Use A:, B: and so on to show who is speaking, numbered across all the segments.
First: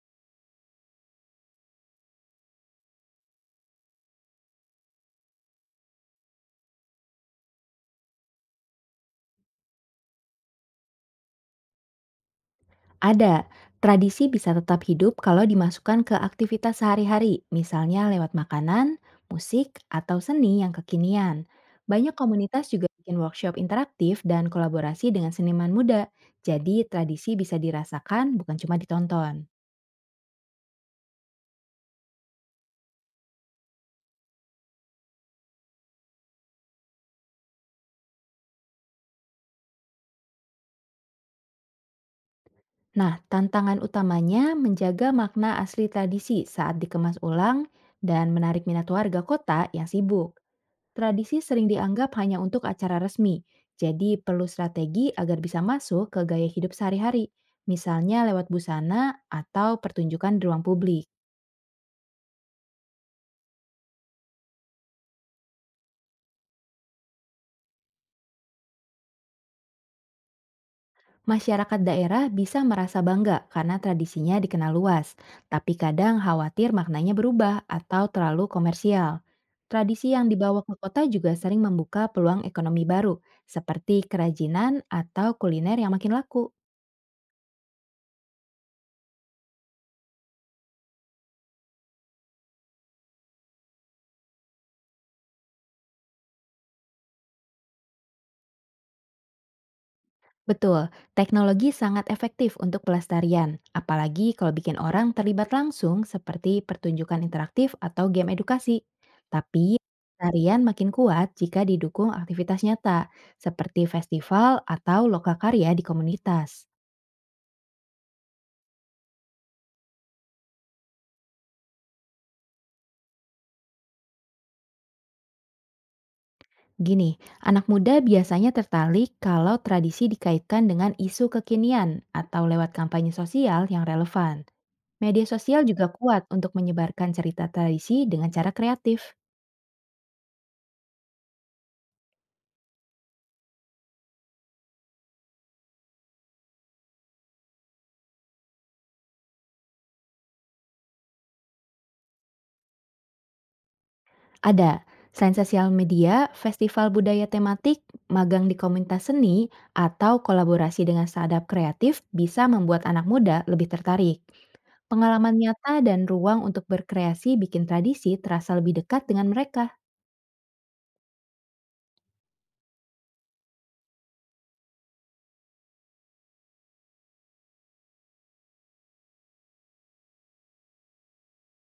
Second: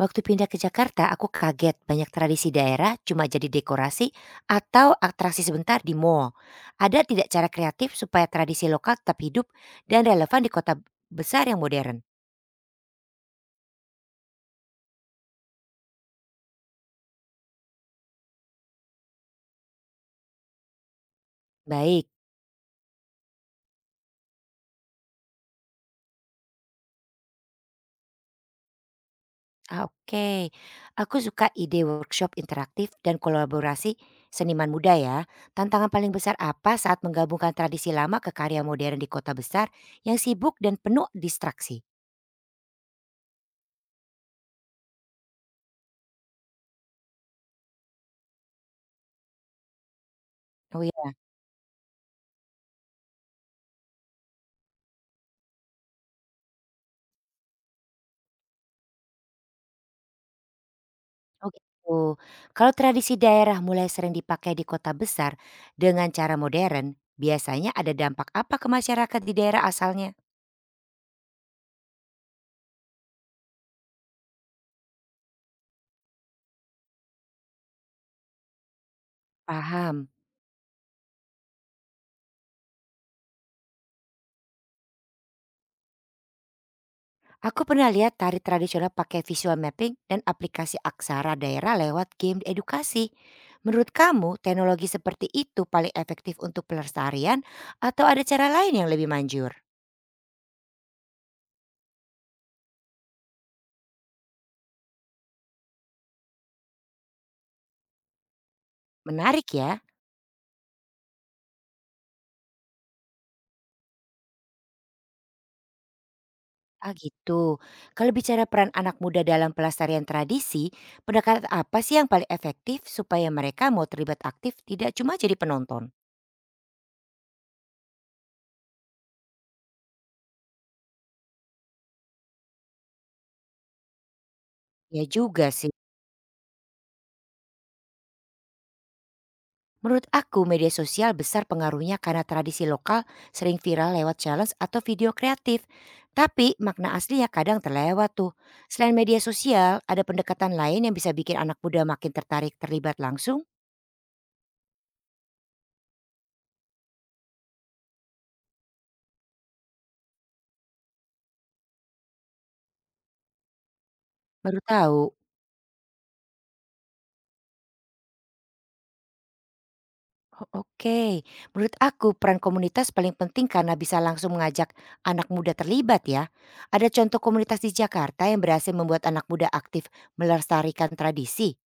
A: Waktu pindah ke Jakarta, aku kaget banyak tradisi daerah cuma jadi dekorasi atau atraksi sebentar di mall. Ada tidak cara kreatif supaya tradisi lokal tetap hidup dan relevan di kota besar yang modern?
B: Ada, tradisi bisa tetap hidup kalau dimasukkan ke aktivitas sehari-hari, misalnya lewat makanan, musik, atau seni yang kekinian.
A: Baik,
B: Banyak komunitas juga bikin workshop interaktif dan kolaborasi dengan seniman muda, jadi tradisi bisa dirasakan bukan cuma ditonton.
A: oke. Aku suka ide workshop interaktif dan kolaborasi seniman muda ya. Tantangan paling besar apa saat menggabungkan tradisi lama ke karya modern di kota besar yang sibuk dan penuh distraksi?
B: Nah, tantangan utamanya menjaga makna asli tradisi saat dikemas ulang dan menarik minat warga kota yang sibuk.
A: Oh iya.
B: Tradisi sering dianggap hanya untuk acara resmi, jadi perlu strategi agar bisa masuk ke gaya hidup sehari-hari, misalnya lewat busana atau pertunjukan di ruang publik.
A: Oh gitu. Kalau tradisi daerah mulai sering dipakai di kota besar dengan cara modern, biasanya ada dampak apa ke masyarakat di daerah asalnya?
B: Masyarakat daerah bisa merasa bangga karena tradisinya dikenal luas, tapi kadang khawatir maknanya berubah atau terlalu komersial.
A: Paham.
B: Tradisi yang dibawa ke kota juga sering membuka peluang ekonomi baru, seperti kerajinan atau kuliner yang makin laku.
A: Aku pernah lihat tari tradisional pakai visual mapping dan aplikasi aksara daerah lewat game edukasi. Menurut kamu, teknologi seperti itu paling efektif untuk pelestarian atau ada cara lain yang lebih manjur?
B: Betul, teknologi sangat efektif untuk pelestarian, apalagi kalau bikin orang terlibat langsung seperti pertunjukan interaktif atau game edukasi.
A: Menarik ya.
B: Tapi, pelestarian makin kuat jika didukung aktivitas nyata, seperti festival atau lokal karya di komunitas.
A: Ah gitu. Kalau bicara peran anak muda dalam pelestarian tradisi, pendekatan apa sih yang paling efektif supaya mereka mau terlibat aktif tidak cuma jadi penonton?
B: Gini, anak muda biasanya tertarik kalau tradisi dikaitkan dengan isu kekinian atau lewat kampanye sosial yang relevan.
A: Ya
B: Media
A: juga
B: sosial
A: sih.
B: juga kuat untuk menyebarkan cerita tradisi dengan cara kreatif.
A: Menurut aku media sosial besar pengaruhnya karena tradisi lokal sering viral lewat challenge atau video kreatif. Tapi makna aslinya kadang terlewat tuh. Selain media sosial, ada pendekatan lain yang bisa bikin anak muda makin tertarik terlibat langsung?
B: Ada selain sosial media, festival budaya tematik, magang di komunitas seni, atau kolaborasi dengan startup kreatif bisa membuat anak muda lebih tertarik.
A: Baru tahu.
B: Pengalaman nyata dan ruang untuk berkreasi bikin tradisi terasa lebih dekat dengan mereka.
A: Oh, oke, menurut aku peran komunitas paling penting karena bisa langsung mengajak anak muda terlibat ya. Ada contoh komunitas di Jakarta yang berhasil membuat anak muda aktif melestarikan tradisi.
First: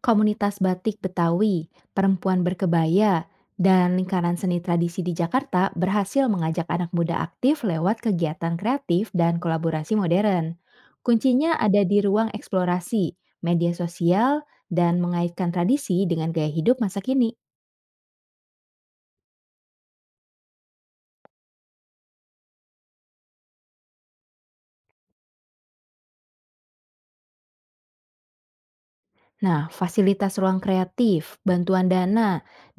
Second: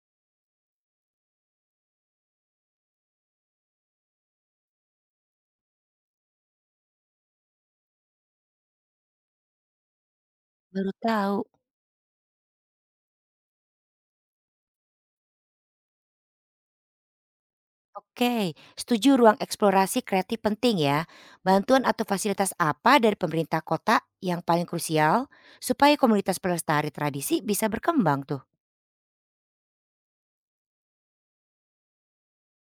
B: Komunitas batik Betawi, perempuan berkebaya, dan lingkaran seni tradisi di Jakarta berhasil mengajak anak muda aktif lewat kegiatan kreatif dan kolaborasi modern.
A: Baru tahu.
B: Kuncinya ada di ruang eksplorasi, media sosial, dan mengaitkan tradisi dengan gaya hidup masa kini.
A: Oke, setuju ruang eksplorasi kreatif penting ya. Bantuan atau fasilitas apa dari pemerintah kota yang paling krusial supaya komunitas pelestari tradisi bisa berkembang tuh?
B: Nah, fasilitas ruang kreatif, bantuan dana,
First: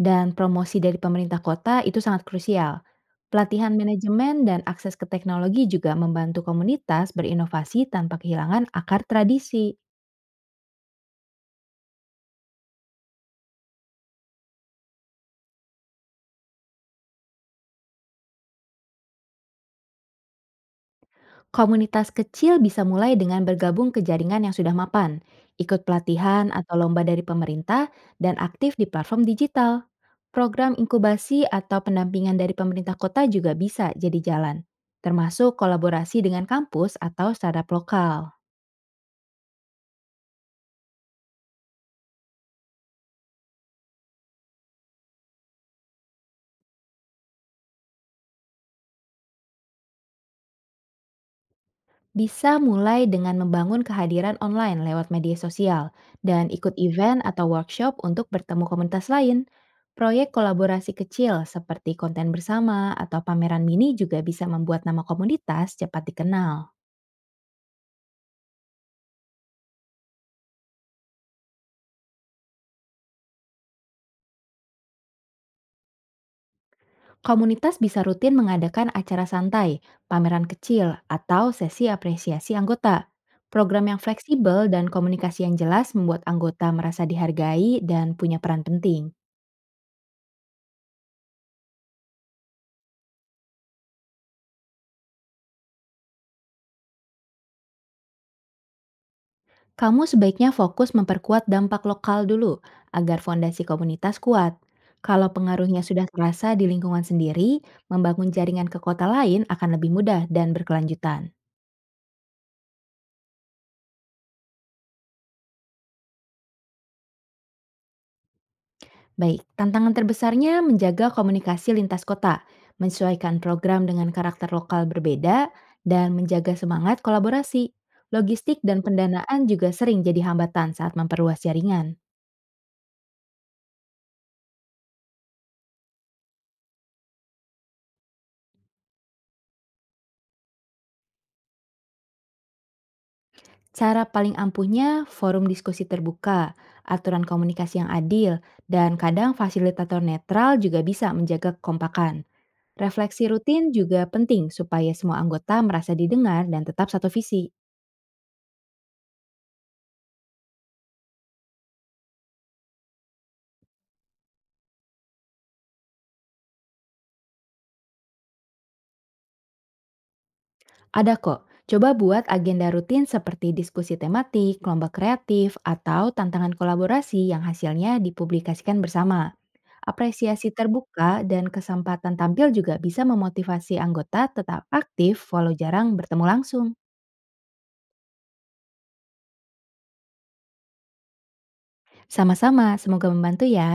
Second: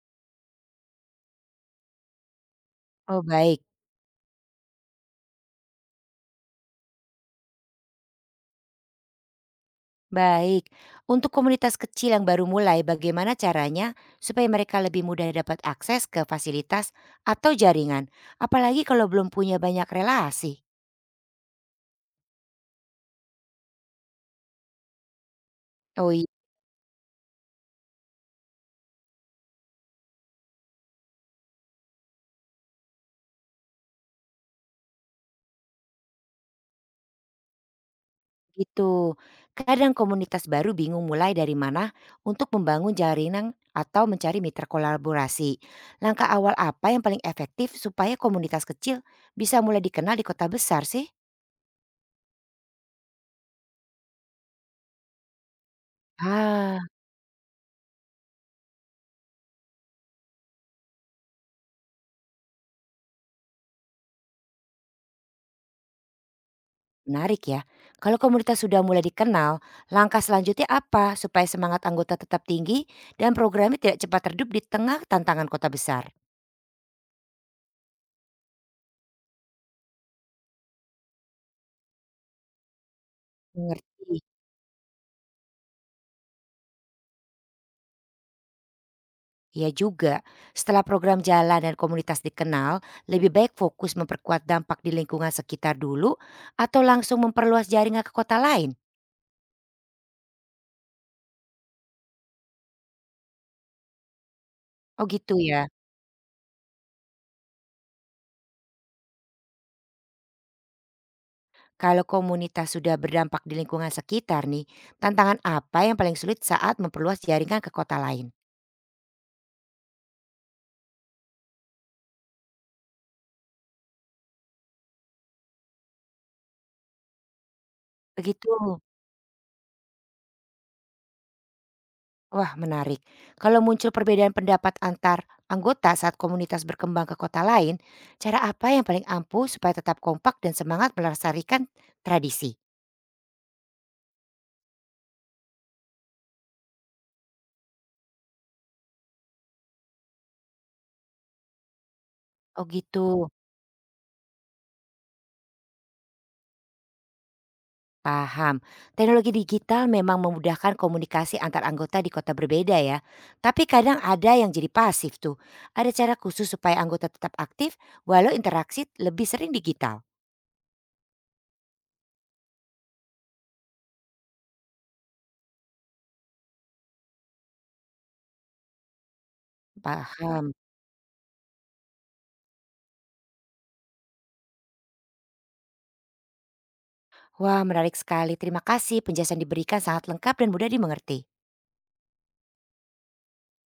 B: dan promosi dari pemerintah kota itu sangat krusial.
A: Oh baik.
B: Pelatihan manajemen dan akses ke teknologi juga membantu komunitas berinovasi tanpa kehilangan akar tradisi.
A: Baik, untuk komunitas kecil yang baru mulai, bagaimana caranya supaya mereka lebih mudah dapat akses ke fasilitas atau jaringan, apalagi kalau belum punya banyak relasi?
B: Komunitas kecil bisa mulai dengan bergabung ke jaringan yang sudah mapan, ikut
A: Oh iya,
B: pelatihan atau lomba dari pemerintah, dan aktif di platform digital. Program inkubasi atau pendampingan dari pemerintah kota juga bisa jadi jalan, termasuk kolaborasi dengan kampus atau startup lokal.
A: gitu. Kadang komunitas baru bingung mulai dari mana untuk membangun jaringan atau mencari mitra kolaborasi. Langkah awal apa yang paling efektif supaya komunitas kecil bisa mulai dikenal di kota besar sih?
B: Bisa mulai dengan membangun kehadiran online lewat media sosial dan ikut
A: Ah.
B: event atau workshop untuk bertemu komunitas lain. Proyek kolaborasi kecil seperti konten bersama atau pameran mini juga bisa membuat nama komunitas cepat dikenal.
A: Menarik ya. Kalau komunitas sudah mulai dikenal, langkah selanjutnya apa supaya semangat anggota tetap tinggi dan programnya tidak cepat redup di tengah tantangan kota besar?
B: Komunitas bisa rutin mengadakan acara santai, pameran kecil, atau sesi apresiasi anggota. Program yang
A: Mengerti.
B: fleksibel dan komunikasi yang jelas membuat anggota merasa dihargai dan punya peran penting.
A: Ya juga, setelah program jalan dan komunitas dikenal, lebih baik fokus memperkuat dampak di lingkungan sekitar dulu atau langsung memperluas jaringan ke kota lain.
B: Kamu sebaiknya fokus memperkuat dampak lokal dulu agar fondasi komunitas kuat.
A: Oh
B: Kalau
A: gitu ya.
B: pengaruhnya sudah terasa di lingkungan sendiri, membangun jaringan ke kota lain akan lebih mudah dan berkelanjutan.
A: Kalau komunitas sudah berdampak di lingkungan sekitar nih, tantangan apa yang paling sulit saat memperluas jaringan ke kota lain?
B: Baik, tantangan terbesarnya menjaga komunikasi lintas kota, menyesuaikan program dengan karakter lokal berbeda, dan menjaga semangat kolaborasi.
A: Begitu.
B: Logistik dan pendanaan juga sering jadi hambatan saat memperluas jaringan.
A: Wah, menarik. Kalau muncul perbedaan pendapat antar anggota saat komunitas berkembang ke kota lain, cara apa yang paling ampuh supaya tetap kompak dan semangat melestarikan tradisi?
B: Cara paling ampuhnya forum diskusi terbuka, aturan komunikasi yang adil, dan kadang fasilitator netral juga bisa menjaga kekompakan.
A: Oh gitu,
B: Refleksi rutin juga penting supaya semua anggota merasa didengar dan tetap satu visi.
A: paham. Teknologi digital memang memudahkan komunikasi antar anggota di kota berbeda ya. Tapi kadang ada yang jadi pasif tuh. Ada cara khusus supaya anggota tetap aktif walau interaksi lebih sering digital?
B: Ada kok, coba buat agenda rutin seperti diskusi tematik, kelompok kreatif, atau tantangan kolaborasi yang hasilnya dipublikasikan bersama.
A: Paham.
B: Apresiasi terbuka dan kesempatan tampil juga bisa memotivasi anggota tetap aktif walau jarang bertemu langsung.
A: Wah, menarik sekali. Terima kasih. Penjelasan diberikan sangat lengkap dan mudah dimengerti.
B: Sama-sama, semoga membantu ya.